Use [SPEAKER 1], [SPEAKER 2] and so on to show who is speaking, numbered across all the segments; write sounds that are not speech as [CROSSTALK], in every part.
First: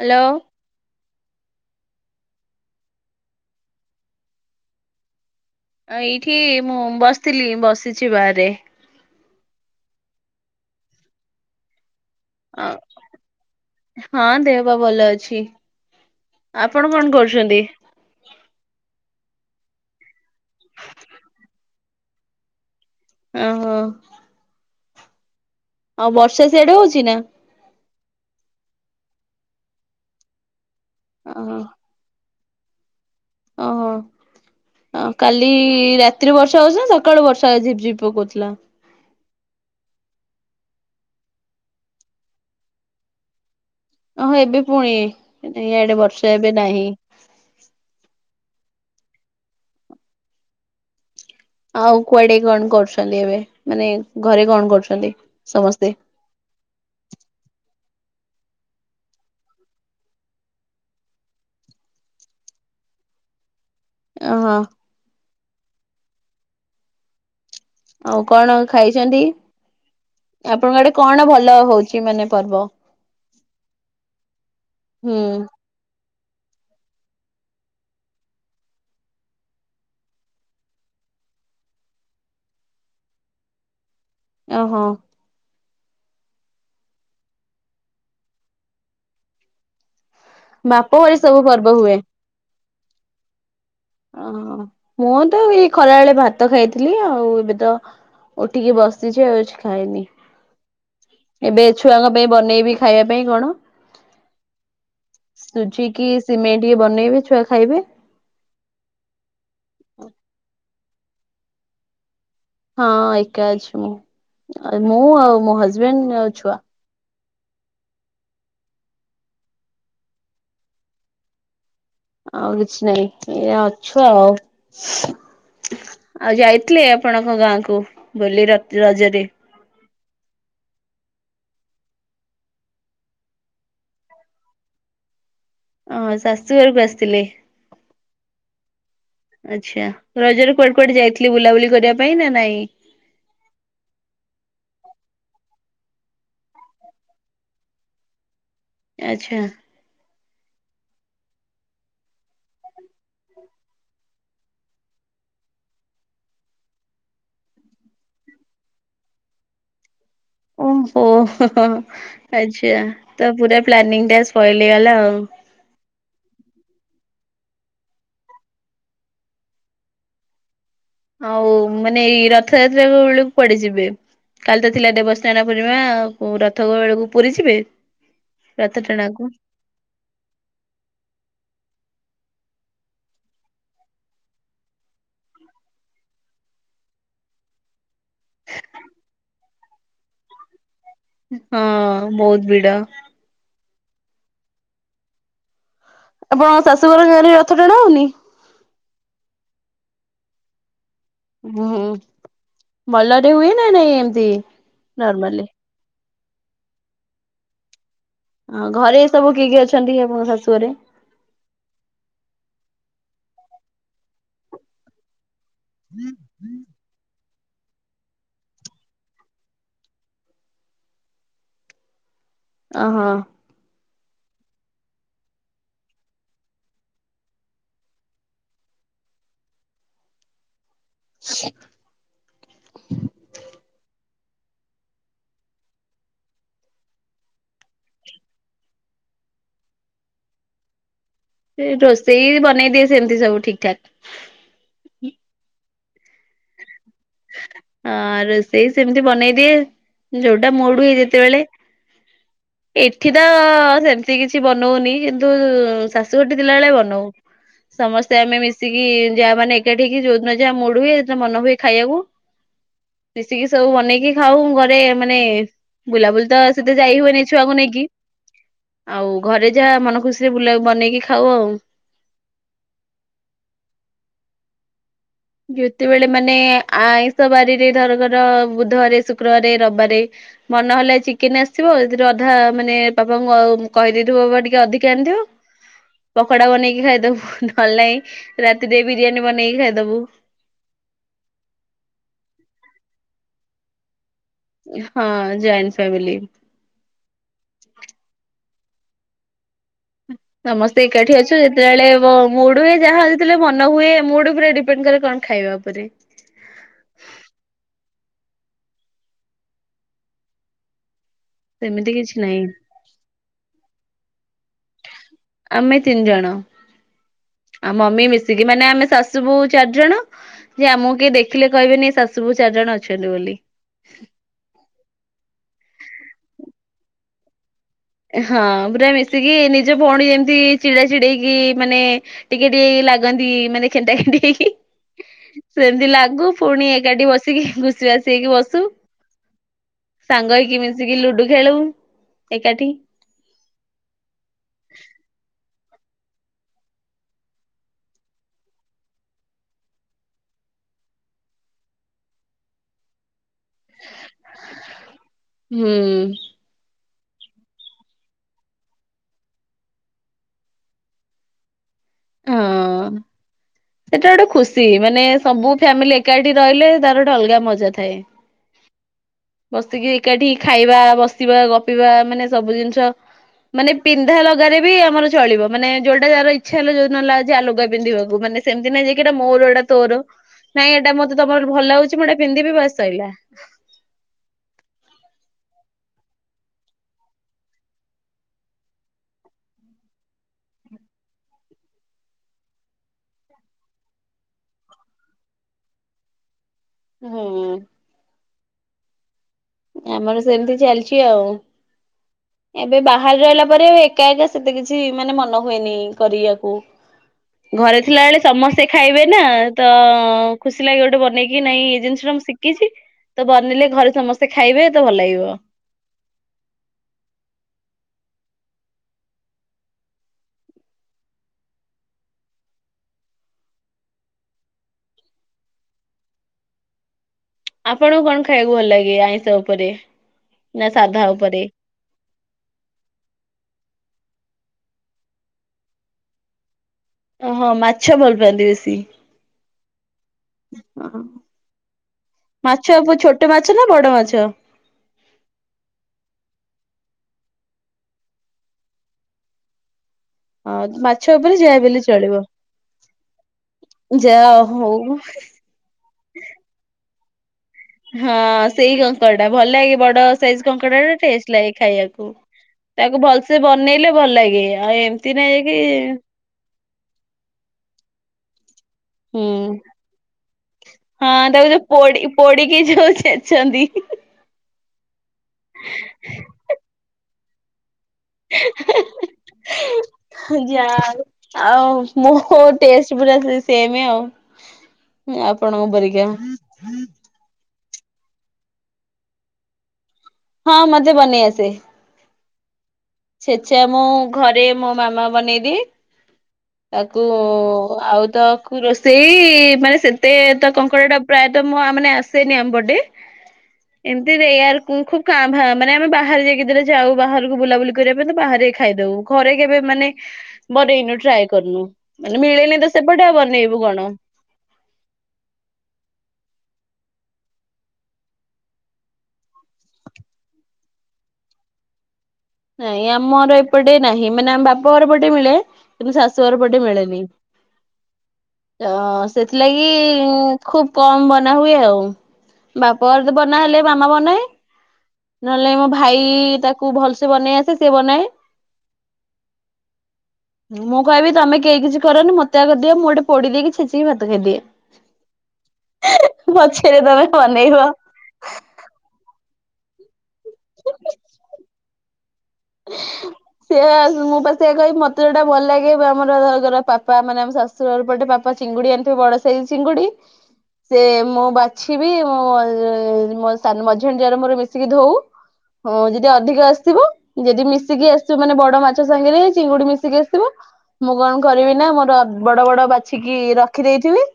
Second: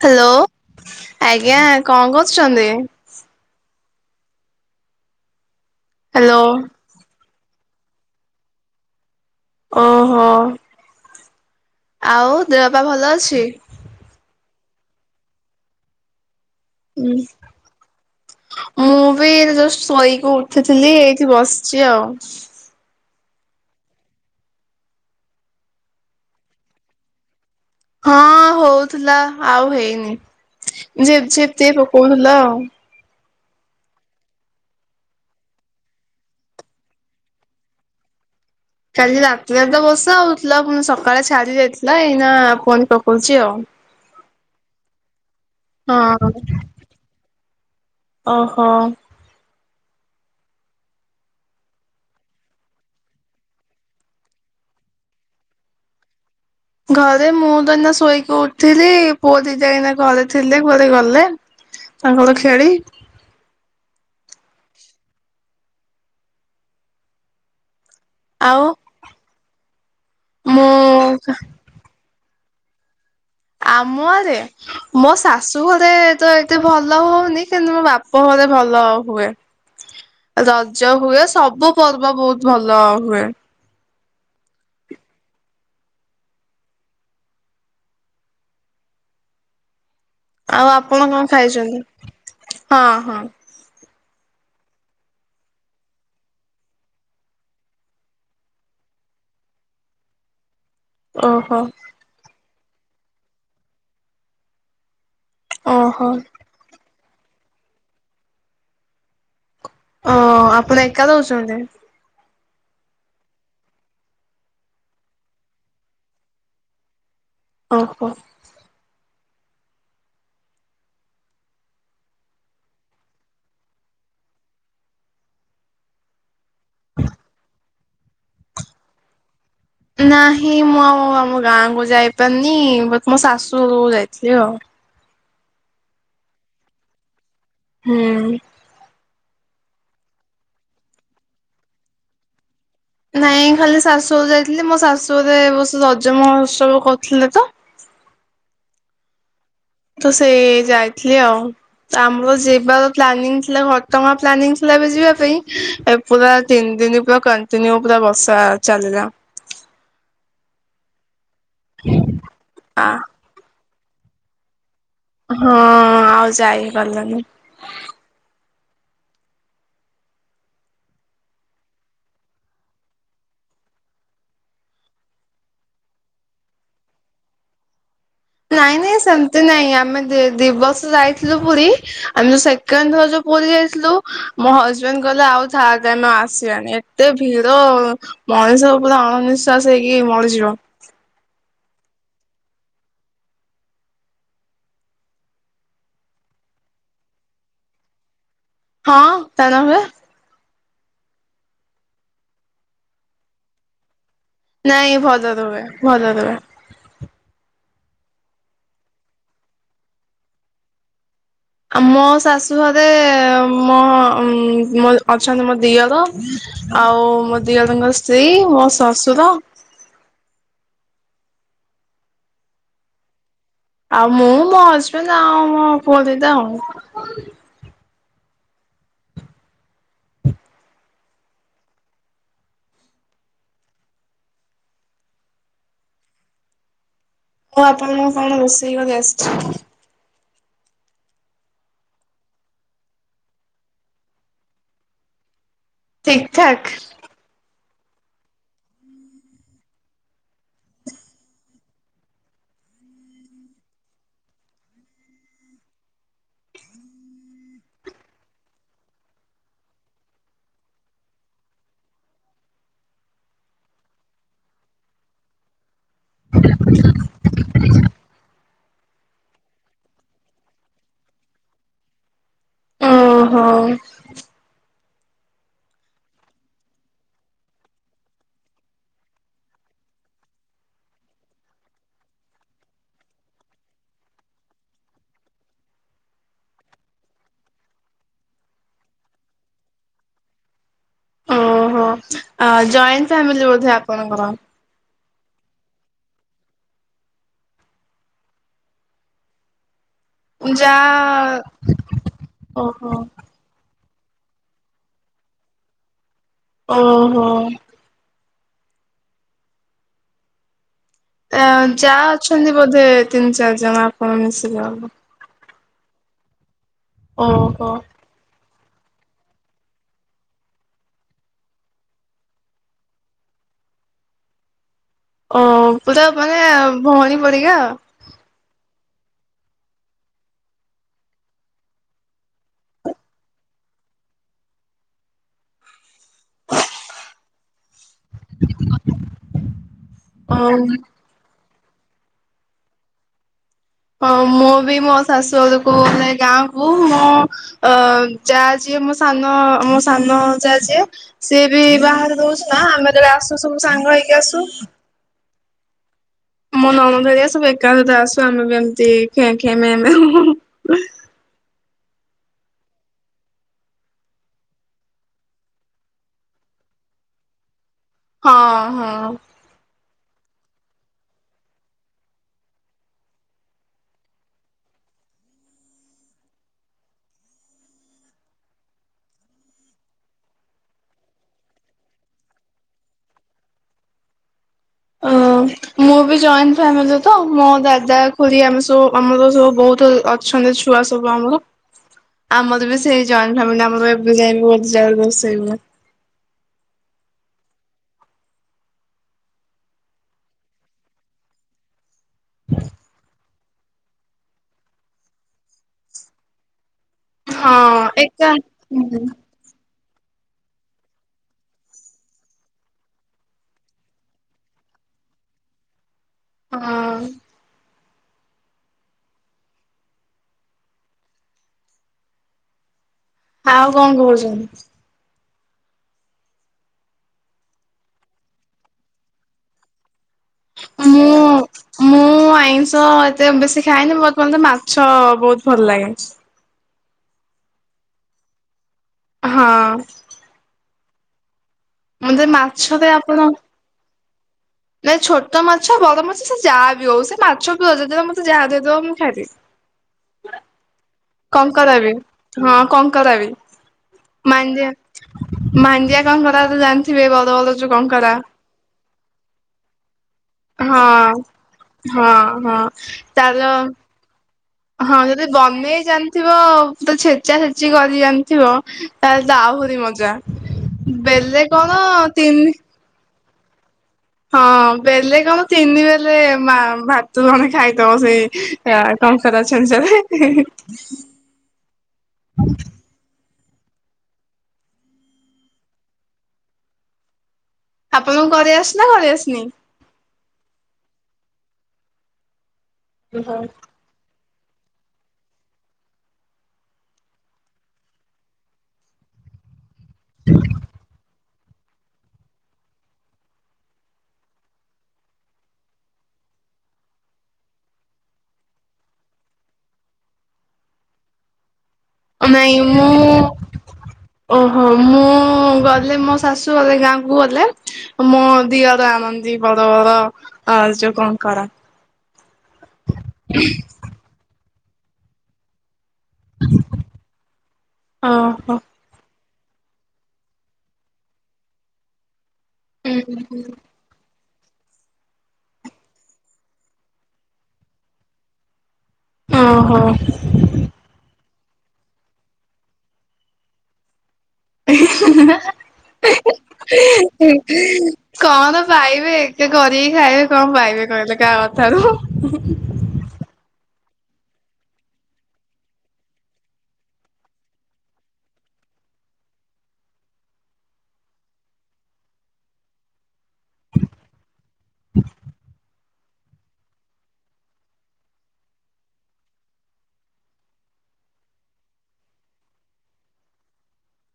[SPEAKER 1] Hello
[SPEAKER 2] hello ଆଜ୍ଞା କଣ କରୁଛନ୍ତି?
[SPEAKER 1] ଏଇଠି
[SPEAKER 2] ହ୍ୟାଲୋ
[SPEAKER 1] ମୁଁ ବସିଥିଲି ବସିଛି ବାହାରେ।
[SPEAKER 2] ଓହୋ। ଆଉ ଦେହ ବାପା ଭଲ ଅଛି?
[SPEAKER 1] ହଁ ଦେହପା ଭଲ ଅଛି ଆପଣ କଣ କରୁଛନ୍ତି?
[SPEAKER 2] ମୁଁ ବି ଶୋଇ କି ଉଠିଥିଲି ଏଇଠି ବସିଛି ଆଉ।
[SPEAKER 1] ଓହୋ। ଆଉ ବର୍ଷା ସେଆଡେ ହଉଛି ନା?
[SPEAKER 2] ହଁ ହଉଥିଲା ଆଉ ହେଇନି ଝିପି ଝିପି
[SPEAKER 1] ଓହୋ
[SPEAKER 2] ଟିକେ ପକଉଥିଲା ଆଉ।
[SPEAKER 1] ଓହୋ। କାଲି ରାତିରେ ବର୍ଷା ହଉଛି ନା ସକାଳୁ ବର୍ଷା ହଝିପି ଝିପି ପକଉଥିଲା?
[SPEAKER 2] କାଲି ରାତିରେ ତ ବର୍ଷା ହଉଥିଲା ପୁଣି ସକାଳେ ଛାଡ଼ି ଯାଇଥିଲା ଏଇନା ପୁଣି ପକଉଛି ଆଉ।
[SPEAKER 1] ଓହଁ ଏବେ ପୁଣି ଇଆଡେ
[SPEAKER 2] ହଁ
[SPEAKER 1] ବର୍ଷା ଏବେ ନାହିଁ।
[SPEAKER 2] ଅହ।
[SPEAKER 1] ଆଉ କୁଆଡେ କଣ କରୁଛନ୍ତି ଏବେ ମାନେ ଘରେ କଣ କରୁଛନ୍ତି ସମସ୍ତେ?
[SPEAKER 2] ଘରେ ମୁଁ ତ ଏଇନା ଶୋଇଲି ଉଠିଲି ପୁଅ ଦିଟା ଏଇନେ ଘରେ ଥିଲେ କୁଆଡେ ଗଲେ। ତାଙ୍କର ଖେଳି।
[SPEAKER 1] ଆ ହ। ଆଉ କଣ ଖାଇଚନ୍ତି ଆପଣଙ୍କ ଆଡେ କଣ
[SPEAKER 2] ମୁଁ
[SPEAKER 1] ଭଲ ହୋଉଚି ମାନେ ପର୍ବ?
[SPEAKER 2] ଆମ ଆଡେ ମୋ
[SPEAKER 1] ହୁଁ
[SPEAKER 2] ଶାଶୁ ଘରେ ତ ଏତେ ଭଲ ହୋଉନି କିନ୍ତୁ ମୋ ବାପ ଘରେ ଭଲ ହୁଏ। ରଜ ହୁଏ ସବୁ ପର୍ବ ବୋହୁତ ଭଲ ହୁଏ।
[SPEAKER 1] ଓ ହୋ।
[SPEAKER 2] ଆଉ
[SPEAKER 1] ବାପ
[SPEAKER 2] ଆପଣ
[SPEAKER 1] ଘରେ
[SPEAKER 2] କଣ
[SPEAKER 1] ସବୁ ପର୍ବ
[SPEAKER 2] ଖାଇଚନ୍ତି
[SPEAKER 1] ହୁଏ।
[SPEAKER 2] ହଁ ହଁ।
[SPEAKER 1] ଅହ ମୁଁ ତ ଏଇ ଖରାବେଳେ ଭାତ ଖାଇଥିଲି ଆଉ ଏବେ ତ ଉଠିକି ବସିଛି ଆଉ କିଛି ଖାଇନି।
[SPEAKER 2] ଓହୋ
[SPEAKER 1] ଏବେ ଛୁଆଙ୍କ ପାଇଁ ବନେଇବି ଖାଇବା ପାଇଁ କଣ। ସୁଝି
[SPEAKER 2] ଓହୋ
[SPEAKER 1] କି ସିମେଇ ଟିକେ ବନେଇବି ଛୁଆ ଖାଇବେ। ହୁ
[SPEAKER 2] ଓ
[SPEAKER 1] [INAUDIBLE]
[SPEAKER 2] ଆପଣ ଏକା ରଉଚନ୍ତି?
[SPEAKER 1] ହଁ ଏକା ଅଛି ମୁଁ ଆ ମୁଁ ଆଉ ମୋ ହଜବେଣ୍ଡ ଆଉ ଛୁଆ।
[SPEAKER 2] ଓହୋ।
[SPEAKER 1] ଆଉ କିଛି ନାଇଁ ଏୟା ଅଛୁ ଆଉ ଆଉ ଆଜି ଥିଲେ ଆପଣଙ୍କ ଗାଁ କୁ ହୋଲି ରଯ ରଜରେ?
[SPEAKER 2] ନାହିଁ ମୁଁ ଆଉ ଆମ ଗାଁ କୁ ଯାଇପାରୁିନି ବ ମୋ ଶାଶୂ ଘର କୁ ଯାଇଥିଲି ଆଉ।
[SPEAKER 1] ଅଁ ଶାଶୁ ଘରକୁ ଆସିଥିଲେ?
[SPEAKER 2] ହୁଁ।
[SPEAKER 1] ଆଚ୍ଛା ରଜରେ କୁଆଡ କୁଆଡେ ଯାଇଥିଲେ ବୁଲାବୁଲି କରିବା ପାଇଁ ନା ନାଇଁ?
[SPEAKER 2] ନାଇଁ ଖାଲି ଶାଶୁ ଅରୁ ଯାଇଥିଲି ମୋ ଶାଶୁଅରେ ଏ ବର୍ଷ ରଜ ମହୋତ୍ସବ କରୁଥିଲେ ତ
[SPEAKER 1] ଆଚ୍ଛା।
[SPEAKER 2] ତ ସେଇ ଯାଇଥିଲି ଆଉ। ଆମର ଯିବାର ପ୍ଲାନିଂ ଥିଲା ଘଟଗାଁ ପ୍ଲାନିଂ ଥିଲା ଏବେ ଯିବା ପାଇଁ ପୁରା ତିନି ଦିନ ପୁରା କଣ୍ଟିନ୍ୟୁ ପୁରା ବର୍ଷା ଚାଲିଲା।
[SPEAKER 1] ଓହୋ ହୋ ହୋ ହୋ ଆଚ୍ଛା
[SPEAKER 2] ଆ
[SPEAKER 1] ତ ପୁରା ପ୍ଲାନିଂ ଟା ସ୍ପଏଲ୍ ହେଇଗଲା ଆଉ।
[SPEAKER 2] ହଁ ଆଉ ଯାଇ ହେଇ ପାରିଲାନି।
[SPEAKER 1] ଆଉ ମାନେ ଏଇ ରଥଯାତ୍ରା ବେକୁକୁ କୁଆଡେ ଯିବେ? କାଲି ତ ଥିଲା ଦେବସ୍ନାନ ପୂର୍ଣିମା ଆଉ ରଥ ଗଳକୁ ପୁରୀ ଯିବେ? ରଥ
[SPEAKER 2] ନାଇଁ ନାଇଁ
[SPEAKER 1] ଟଣାକୁ
[SPEAKER 2] ସେମତି ନାଇଁ ଆମେ ଦେ ଦିବସ୍ ଯାଇଥିଲୁ ପୁରୀ ଆମେ ଯୋଉ ସେକେଣ୍ଡ ଥର ଯୋଉ ପୁରୀ ଯାଇଥିଲୁ ମୋ ହଜବେଣ୍ଡ କହିଲେ ଆଉ ଥାଡ୍ ଟାଇମ ଆଉ ଆସିବାନି। ଏତେ ଭିଡ ମଣିଷ ପୁରା ଅଣନିଶ୍ଵାସ ହେଇକି ମରିଯିବ।
[SPEAKER 1] ହଁ ବହୁତ ଭିଡ। ଆପଣଙ୍କ ଶାଶୁ ଘର ଗାଁରେ ରଥ ଟଣା ହଉନି।
[SPEAKER 2] ହଁ ଟଣା ହୁଏ।
[SPEAKER 1] ହୁଁ ହୁଁ। ଭଲରେ ହୁଏ ନା ନାଇଁ ଏମତି?
[SPEAKER 2] ନାଇଁ ଭଲ ରେ ହୁଏ। ଭଲ ରେ ହୁଏ।
[SPEAKER 1] ହଁ ଘରେ ସବୁ କିଏ କିଏ ଅଛନ୍ତି ଆପଣଙ୍କ ଶାଶୁ ଘରେ?
[SPEAKER 2] ଆମ ଶାଶୁ ଘରେ ମୋ ମୋ ଅଛନ୍ତି ମୋ ଦିଅର ଆଉ ମୋ ଦିଅରଙ୍କ ସ୍ତ୍ରୀ ମୋ ଶଶୁର
[SPEAKER 1] ଅ ହଁ।
[SPEAKER 2] ଆଉ ମୁଁ ମୋ ହଜବେଣ୍ଡ ଆଉ ମୋ ପୁଅ ଦିଟା ଆଉ।
[SPEAKER 1] [INAUDIBLE]
[SPEAKER 2] ହଉ ଆପଣଙ୍କୁ କଣ ରୋଷେଇ କରି ଆସିଚି?
[SPEAKER 1] ସେ ରୋଷେଇ ବନେଇ ଦିଏ ସେମତି ସବୁ ଠିକ୍ ଠାକ୍।
[SPEAKER 2] ଠିକ୍ ଠାକ୍।
[SPEAKER 1] ଆ ରୋଷେଇ ସେମିତି ବନେଇଦିଏ ଯୋଉଟା ମୁଡ୍ ହୁଏ ଯେତେବେଳେ। ଏଠି ତ ସେମତି କିଛି ବନଉନି କିନ୍ତୁ ଶାଶୁଘର ଠି ଥିଲା ବେଳେ ବନଉ। ସମସ୍ତେ ଆମେ ମିଶିକି ଜା ମାନେ ଏକାଠି ହେଇକି ଯୋଉଦିନ ଯାହା ମୁଡ୍ ହୁଏ ସେଦିନ ମନ ହୁଏ ଖାଇବାକୁ। ମିଶିକି ସବୁ ବନେଇକି ଖାଉ ଘରେ। ମାନେ ବୁଲାବୁଲି ତ ସେତେ ଯାଇ ହୁଏନି। ଛୁଆକୁ ନେଇକି ଆଉ ଘରେ ଯାହା ମନ ଖୁସିରେ ବୁଲା ବନେଇକି ଖାଉ ଆଉ।
[SPEAKER 2] ଓହୋ।
[SPEAKER 1] ଯେତେବେଳେ ମାନେ ଆଇଁଷ ବାରିରେ ଧରକର ବୁଧବାରେ ଶୁକ୍ରବାରେ ରବିବାରେ ମନ ହେଲା ଚିକେନ ଆସିଥିବ ସେଥିରେ ଅଧା ମାନେ ବାପାଙ୍କୁ କହିଦେଇଥିବ ବାପା ଟିକେ ଅଧିକା ଆଣିଥିବ। ପକୋଡା ବନେଇକି ଖାଇଦବୁ। ନହେଲେ ନାହିଁ ରାତିରେ ବିରିୟାନୀ ବନେଇକି ଖାଇଦବୁ।
[SPEAKER 2] ଓହୋ। ଜଏଣ୍ଟ ଫ୍ୟାମିଲି ବୋଧେ ଆପଣଙ୍କର?
[SPEAKER 1] ହଁ ଜଏଣ୍ଟ ଫ୍ୟାମିଲି।
[SPEAKER 2] ଯା
[SPEAKER 1] ସମସ୍ତେ ଏକାଠି ଅଛୁ ଯେତେବେଳେ ମୋ ମୁଡ ହୁଏ
[SPEAKER 2] ଓହୋ
[SPEAKER 1] ଯାହା ହେଲେ ମନ ହୁଏ ମୁଡ଼୍ ଉପରେ ଡିପେଣ୍ଡ କରେ କଣ ଖାଇବା ଉପରେ।
[SPEAKER 2] ଓହୋ। ଆ
[SPEAKER 1] ସେମିତି
[SPEAKER 2] ଯା
[SPEAKER 1] କିଛି ନାହିଁ
[SPEAKER 2] ଅଛନ୍ତି ବୋଧେ ତିନି ଚାରି ଜଣ ଆପଣ ମିଶିକି ହବ।
[SPEAKER 1] ଆମେ ତିନି ଜଣ।
[SPEAKER 2] ଓହୋ
[SPEAKER 1] ଆଉ ମମି ମିଶିକି ମାନେ ଆମେ ଶାଶୁ ବହୂ ଚାରି ଜଣ। ଯେ ଆମକୁ କିଏ ଦେଖିଲେ କହିବେନି ଏ ଶାଶୁ ବୋହୁ ଚାରି ଜଣ ଅଛନ୍ତି ବୋଲି।
[SPEAKER 2] ଓ ପୁରାମାନେ ଭଉଣୀ ପରିକା।
[SPEAKER 1] ହଁ ପୁରା ମିଶିକି ନିଜ ଭଉଣୀ ଯେମତି ଚିଡା ଚିଡେଇକି ମାନେ ଟିକେ ଟିକେ ଲାଗନ୍ତି ମାନେ ଖେଣ୍ଟା ଖେଣ୍ଟି ହେଇକି ସେମତି ଲାଗୁ ପୁଣି ଏକାଠି ବସିକି ଖୁସି ବାସି ହେଇକି ବସ ସୁ। ସାଙ୍ଗ
[SPEAKER 2] ହଁ
[SPEAKER 1] ହେଇକି ମିଶିକି ଲୁଡୁ ଖେଳୁ ଏକାଠି।
[SPEAKER 2] ହଁ ମୁଁ ବି ମୋ ଶାଶୁ ଘରକୁ ମାନେ ଗାଁକୁ ମୁଁ ଅ ଜା ଯିଏ ମୋ ସାନ ମୋ ସାନ ଜା ଯିଏ ସିଏ ବି ବାହାରେ ରହୁଚି ନା। ଆମେ ଯେତେବେଳେ ଆସୁ ସବୁ ସାଙ୍ଗ ହେଇକି ଆସୁ।
[SPEAKER 1] ହୁଁ।
[SPEAKER 2] ମୋ ନଣନ୍ଦ ହେରିକା ସବୁ ଏକାସହିତ ଆସୁ ଆମେ ବି ଏମିତି ଖେଁ ଖେଁ ମେଁ ମେଁ ହେଉ।
[SPEAKER 1] ହଁ। ସେଟା ଗୋଟେ ଖୁସି ମାନେ ସବୁ ଫ୍ୟାମିଲି ଏକାଠି ରହିଲେ ତାର ଗୋଟେ ଅଲଗା ମଜା ଥାଏ।
[SPEAKER 2] ହଁ ହଁ।
[SPEAKER 1] ବସିକି ଏକାଠି ଖାଇବା ବସିବା ଗପିବା ମାନେ ସବୁ ଜିନିଷ ମାନେ ପିନ୍ଧା ଲଗାରେ ବି ଆମର ଚଳିବ। ମାନେ ଯୋଉଟା ଯାର ଇଚ୍ଛା ହେଲା ଯୋଉ ନ ଲାଗ ଆ ଲୁଗା ପିନ୍ଧିବାକୁ ମାନେ ସେମିତି ନାଇକି ଯେ ଏଟା ମୋର ଏଟା ତୋର ନାଇଁ ଏଇଟା ମତେ ତମର ଭଲ ହଉଛି ମୁଁ ଏଟା ପିନ୍ଧି ଦେବି ବାସ୍ ସଇଲା।
[SPEAKER 2] ଅ ମୁଁ ବି ଜଏଣ୍ଟ ଫ୍ୟାମିଲି ତ ମୋ ଦାଦା ଖୁଡ଼ି ଆମେ ସବୁ ଆମର ତ ସବୁ ବହୁତ ଅଛନ୍ତି ଛୁଆ ସବୁ ଆମର। ଆମର ବି ସେଇ ଜଏଣ୍ଟ ଫ୍ୟାମିଲି ଆମର ଏବେ ଯାଏଁ ବି ଗୋଟେ ଜାଗାରେ ରଷେଇ ହୁଏ।
[SPEAKER 1] ହୁଁ ଆମର ସେମିତି ଚାଲିଛି ଆଉ ଏବେ ବାହାରେ ରହିଲା ପରେ ଏକା ଏକା ସେତେ କିଛି ମାନେ ମନ ହୁଏନି କରିବାକୁ
[SPEAKER 2] ହଁ
[SPEAKER 1] ଘରେ ଥିଲା ବେଳେ
[SPEAKER 2] ଏକା
[SPEAKER 1] ସମସ୍ତେ ଖାଇବେ
[SPEAKER 2] ହୁଁ।
[SPEAKER 1] ନା ତ ଖୁସି ଲାଗେ ଗୋଟେ ବନେଇକି ନାଇଁ ଏଇ ଜିନିଷ ଟା ମୁଁ ଶିଖିଛି ତ ବନେଇଲେ ଘରେ ସମସ୍ତେ ସେ ଖାଇବେ ତ ଭଲ ଲାଗିବ।
[SPEAKER 2] ହଁ ଆଉ କଣ କରୁଛନ୍ତି?
[SPEAKER 1] ଆପଣଙ୍କୁ କଣ ଖାଇବାକୁ ଭଲ ଲାଗେ ଆଇଁଷ ଉପରେ ନା ସାଧା
[SPEAKER 2] ମୁଁ
[SPEAKER 1] ଉପରେ?
[SPEAKER 2] ମୁଁ ଆଇଁଷ ଏତେ ବେଶୀ ଖାଏନି ବଟ ମତେ ମାଛ ବହୁତ ଭଲ ଲାଗେ।
[SPEAKER 1] ଓହୋ ମାଛ ଭଲ ପାଆନ୍ତି ବେଶୀ।
[SPEAKER 2] ହଁ ମତେ
[SPEAKER 1] ମାଛ
[SPEAKER 2] ମାଛରେ ଆପଣ
[SPEAKER 1] ଛୋଟ ମାଛ ନା ବଡ ମାଛ?
[SPEAKER 2] ନାଇଁ ଛୋଟ ମାଛ ବଡ ମାଛ ସେ ଯାହା ବି ହଉ ସେ ମାଛ ବି ହଉ ଯେତେବେଳେ ମତେ ଯାହା ଦେଇଦବ ମୁଁ ଖାଇଦବି।
[SPEAKER 1] ହଁ ମାଛ ଉପରେ ଯାହା ବି
[SPEAKER 2] କଙ୍କରା
[SPEAKER 1] ହେଲେ ଚଳିବ।
[SPEAKER 2] ହଁ କଙ୍କରା ବି।
[SPEAKER 1] ଯା
[SPEAKER 2] ମାଣ୍ଡିଆ
[SPEAKER 1] ହୋଉଁ।
[SPEAKER 2] ମାଣ୍ଡିଆ କଙ୍କରା ତ ଜାଣିଥିବେ ବଡ଼ ବଡ଼
[SPEAKER 1] ହଁ ସେଇ କଙ୍କଡ଼ା ଟା ଭଲ ଲାଗେ ବଡ଼ ସାଇଜ କଙ୍କଡାା
[SPEAKER 2] ହଁ
[SPEAKER 1] ଟେଷ୍ଟ ଲାଗେ ଖାଇବାକୁ
[SPEAKER 2] ହଁ ହଁ
[SPEAKER 1] ତାକୁ ଭଲସ
[SPEAKER 2] ତାର
[SPEAKER 1] ବନେଇଲେ ଭଲ ଲାଗେ। ଆଉ ଏମିତି ନାଇଁ କି
[SPEAKER 2] ଥିବ ତ ଛେଚା ଛେଚି କରିମି ଥିବ ତାେଲେ
[SPEAKER 1] ହୁଁ।
[SPEAKER 2] ଆହୁରି ମଜା ବେଲେ କଣ ତିନି
[SPEAKER 1] ଯାଉଚେ ଛନ୍ତି।
[SPEAKER 2] ହଁ ବେଲେ କଣ ତିନି ବେଲେ ମା ଭା ତ ଜଣେ ଖାଇଦବ ସେଇ କଙ୍କରା ଛେଚା ରେ
[SPEAKER 1] ଯା ହଉ। ଆଉ ମୋ ଟେ ସେମ ଆଉ ଆପଣଙ୍କ ପରିକା
[SPEAKER 2] ଆପଣଙ୍କୁ କରି ଆସେନା କରି ଆସେନି?
[SPEAKER 1] ହଁ ମତେ ବନେଇ ଆସେ। ଛେଚା ମୁଁ ଘରେ ମୋ ମାମା ବନେଇଦିଏ। ତାକୁ ଆଉ ତାକୁ ରୋଷେଇ ମାନେ ସେତେ ତା କଙ୍କଡ଼ା ଟା ପ୍ରାୟତଃ ମ ମାନେ ଆସେନି ଆମ ପଟେ
[SPEAKER 2] ହ
[SPEAKER 1] ଏମିତିୟ ଖୁବ କା ମାନେ ଆମେ ବାହାରେ ଯାଇକିରେ ଯାଉ ବାହାରକୁ ବୁଲାବୁଲି କରିବା ପାଇଁ ତ ବାହାରେ ଖାଇଦଉ। ଘରେ କେବେ ମାନେ ବନେଇନୁ ଟ୍ରାଏ କରନୁ ମାନେ
[SPEAKER 2] ନାଇଁ
[SPEAKER 1] ମିଳେନି ତ ସେପଟେ
[SPEAKER 2] ମୁଁ
[SPEAKER 1] ଆଉ ବନେଇବୁ କଣ।
[SPEAKER 2] ଓହୋ ମୁଁ ଗଲେ ମୋ ଶାଶୁ ଗଲେ ଗାଁ କୁ ଗଲେ ମୋ ଦିଅର ଆଣନ୍ତି ବଡ଼ ବଡ଼ ଅ ଯୋଉଁ କଙ୍କଡ଼ା।
[SPEAKER 1] ନାଇଁ ଆମର ଏପଟେ ନାହିଁ ମାନେ ଆମ ବାପା ଘର ଏପଟେ ମିଳେ। ଶାଶୁ ଘର ପଟେ ମିଳେନି
[SPEAKER 2] ଓହୋ।
[SPEAKER 1] ତ ସେଥିଲାଗି ଖୁବ କମ ବନା ହୁଏ ଆଉ ବାପର ବନା ହେଲେ ବଏ ନହେଲେ ମୋ ଭାଇ ତାକୁ ଭଲ ବନେଇ ଆସେ ସେ ବନାଏ।
[SPEAKER 2] ଓହୋ
[SPEAKER 1] ହ ମୁଁ କହିବି ତମେ କେହି କିଛି କରନ ମୋତେ ଆଗ ଦିଅ ମୁଁ ଗୋଟେ ପୋଡ଼ି ଦେଇକି ଛେଚିକି ଭାତ ଖାଇଦିଏ। ପଛେରେ ତମେ ବନେଇବ।
[SPEAKER 2] କଣ ତ ପାଇବେ ଏକେ କରିକି ଖାଇବେ କଣ ପାଇବେ କହିଲେ କାହା କଥାରୁ। [INAUDIBLE]
[SPEAKER 1] ସେ ମୁଁ ପାସ କହିବି ମତେଟା ଭଲ ଲାଗେ ଆମର ଧରର ପାପା ମାନେ ଆମ ଶା ପଟେ ବାପା ଚିଙ୍ଗୁଡି ଆଣିଥିବେ ବଡ ସୋଇ ଚିଙ୍ଗୁଡି। ସେ ମୁଁ ବାଛିବି ମୁଁୋ [UNINTELLIGIBLE] ମଝିାଣି ଯରେ ମୋର ମିଶିକି ଧଉଁ ଯଦି ଅଧିକ ଆସଥିବ। ଯଦି ମିଶିକି ଆସିବ ମାନେ ବଡ ମାଛ ସାଙ୍ଗରେ ଚିଙ୍ଗୁଡି ମିଶିକି ଆସିବ। ମୁଁ କଣ କରିବି ନା ମୋର ବଡ ବଡ ବାଛିକି ରଖିଦେଇଥିଲି।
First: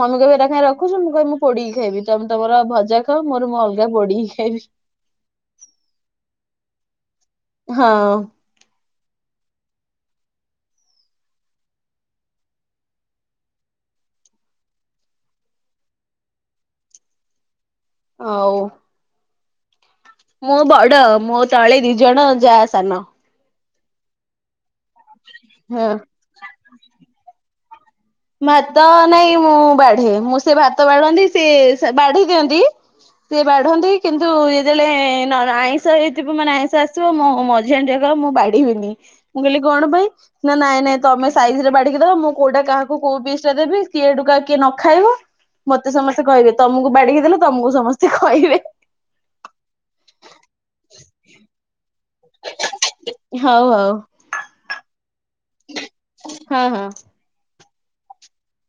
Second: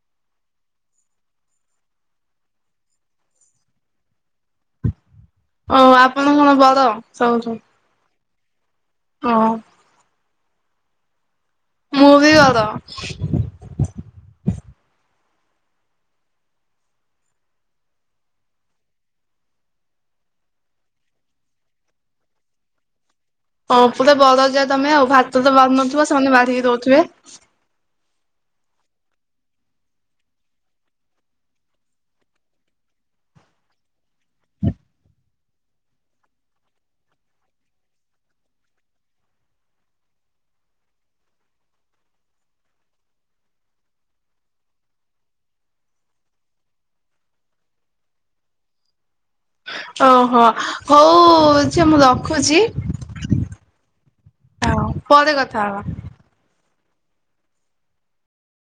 [SPEAKER 1] ମମି କିବି ଏଟା ଖାଇଁ ରଖୁ ମୁଁ କହିବ ମୁ ପୋଡି ଖାଇବି ତମ ତମର ଭଜା ଖାଅ, ମୋର ମୁଁ ଅଲଗା ପଡିକି ଖାଇବି।
[SPEAKER 2] ଓ ଆପଣ କଣ ବଡ ଶବୁଠୁ?
[SPEAKER 1] ହଁ।
[SPEAKER 2] ହଁ। ମୁଁ ଭି ବଡ଼।
[SPEAKER 1] ହଉ। ମୁଁ ବଡ ମୋ ତଳେ ଦିଜଣ ଯାହା ସାନ।
[SPEAKER 2] ହଁ ପୁରା ବଦ ଯାଏ ତମେ ଆଉ ଭାତ ତ ବ
[SPEAKER 1] ହଁ
[SPEAKER 2] ନଥିବ ସେମାନେ ବାହାରିକି ଦଉଥିବେ।
[SPEAKER 1] ଭାତ ନାଇଁ ମୁଁ ବାଢେ ମୁଁ ସେ ଭାତ ବାଢନ୍ତି ସେ ବାଢେଇ ଦିଅନ୍ତି। ସେ ବାଢନ୍ତି କିନ୍ତୁ ଯେତେବେଳେ ଆଇଁଷ ହେଇଥିବ ମାନେ ଆଇଁଷ ଆସିବ ମୁଁ ମଜା ଅ ଜାଗ [UNINTELLIGIBLE] ମୁଁ ବାଡିବିନି। ମୁଁ କହିଲି କଣ ପାଇଁ? ନା ନାଇଁ ନାଇଁ ତମେ ସାଇଜ ରେ ବାଡିକି ମୁଁ କୋଉଟା କାହା ତୁ କୋଉ ବିିଷୟରେ ବି କିଏ ସେଠୁ କାଳେ ନ ଖାଇବ। ମତେ ସମସ୍ତେ କହିବେ ତମକୁ ବାଡି ହେଇଦେଲେ ତମକୁ ସମସ୍ତେ କହିବେ।
[SPEAKER 2] ଓହୋ ହଉ ସେ ମୁଁ ରଖୁଛି [UNINTELLIGIBLE]
[SPEAKER 1] ହଉ ହଉ
[SPEAKER 2] ହଉ ପରେ କଥା ହବା।
[SPEAKER 1] ହଁ ହଁ।